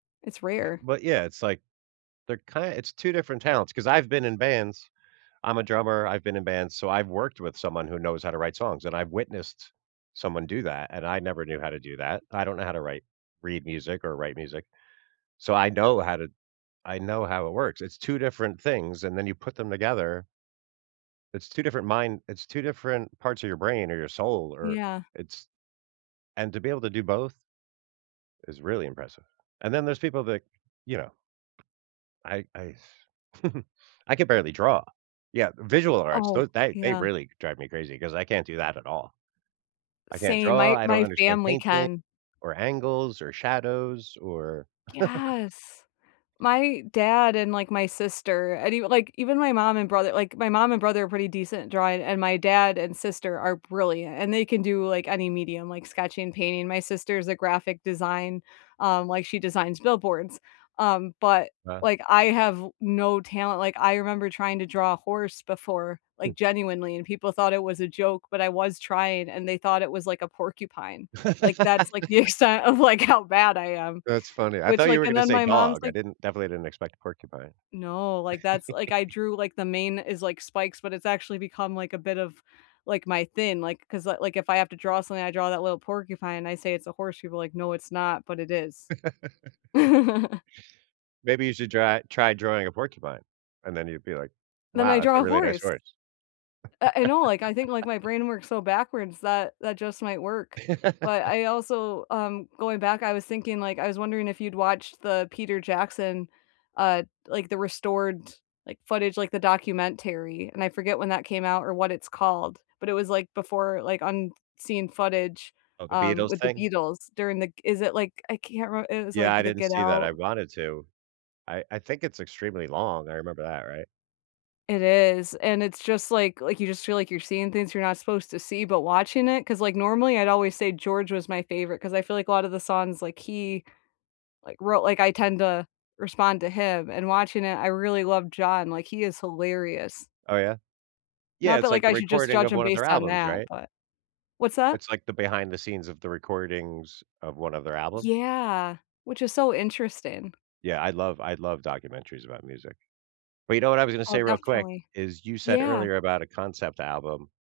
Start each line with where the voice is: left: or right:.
left: It's
right: Eh
left: rare.
right: but yeah, it's, like, they're kind it's 2 different talents, 'cause I've been in bands- I'm a drummer, I've been in bands, so I've worked with someone who knows how to write songs and I've witnessed someone do that, and I never knew how to do that. I don't know how to write read music or write music. So, I know how to I know how it works, it's 2 different things, and then you put them together It's 2 different mind it's 2 different parts of your brain, or your soul, or
left: Yeah.
right: it's and to be able to do both is really impressive. And then there's people that, you know I I I can barely draw. Yeah, visual arts,
left: Oh,
right: those that they
left: yeah.
right: really drive me crazy 'cause I can't do that at all. I can't
left: Same,
right: draw,
left: my
right: I don't
left: my
right: understand
left: family
right: painting,
left: can
right: or angles, or shadows, or
left: Yes. My dad and, like, my sister, and even like, even my mom and brother like, my mom and brother are pretty decent at drawing, and my dad and sister are brilliant, and they can do, like, any medium, like sketching, painting, my sister's a graphic design, um like, she designs billboards, um, but,
right: Huh.
left: like, I have no talent like, I remember trying to draw a horse before,
right: Hm.
left: like, genuinely, and people thought it was a joke, but I was trying, and they thought it was like a porcupine, like, that's, like, the extent of, like, how bad I am.
right: That's funny, I thought
left: Which,
right: you
left: like,
right: were
left: and
right: gonna
left: then
right: say,
left: my mom's
right: dog, I
left: like
right: didn't definitely didn't expect, porcupine.
left: No, like, that's like, I drew, like, the main is like, spikes, but it's actually become like a bit of, like, my thing, like 'cause, like, if I have to draw something, I draw that little porcupine and I say, "It's a horse." People are like, "No, it's not," but it is.
right: Maybe you should dry try drawing a porcupine, and then you'd be like,
left: Then I
right: "Wow, that's
left: draw
right: a
left: a
right: really nice
left: horse.
right: horse."
left: Uh, I know, like, I think, like, my brain works so backwards, that that just might work. But I also, um, going back, I was thinking, like, I was wondering if you'd watched the Peter Jackson, uh, like, the restored, like, footage, like, the documentary? And I forget when that came out or what it's called. But, it was, like, before, like, unseen footage,
right: Oh, the
left: um,
right: Beatles
left: with the
right: thing?
left: Beatles during the g is it, like, I can't remem it was,
right: Yeah.
left: like,
right: I
left: the
right: didn't
left: Get
right: see that, I
left: Out?
right: wanted to. I I think it's extremely long, I remember that, right?
left: It is, and, it's just, like like, you just feel like you're seeing things you're not supposed to see, but watching it. 'Cause, like, normally I'd always say George was my favorite, 'cause I feel like a lot of the songs, like he, like, wrote like, I tend to respond to him and watching it, I really love John, like, he is hilarious.
right: Oh, yeah? Yeah,
left: Not that,
right: it's like
left: like,
right: the
left: I should just
right: recording
left: judge
right: of
left: him
right: one of their
left: based on
right: albums,
left: that,
right: right?
left: but What's that?
right: It's, like, the behind the scenes of the recordings of one of their albums?
left: Yeah, which is so interesting.
right: Yeah, I love I love documentaries about music. But, you know what I was gonna
left: Oh,
right: say, real quick,
left: definitely.
right: is you said
left: Yeah.
right: earlier about a concept album.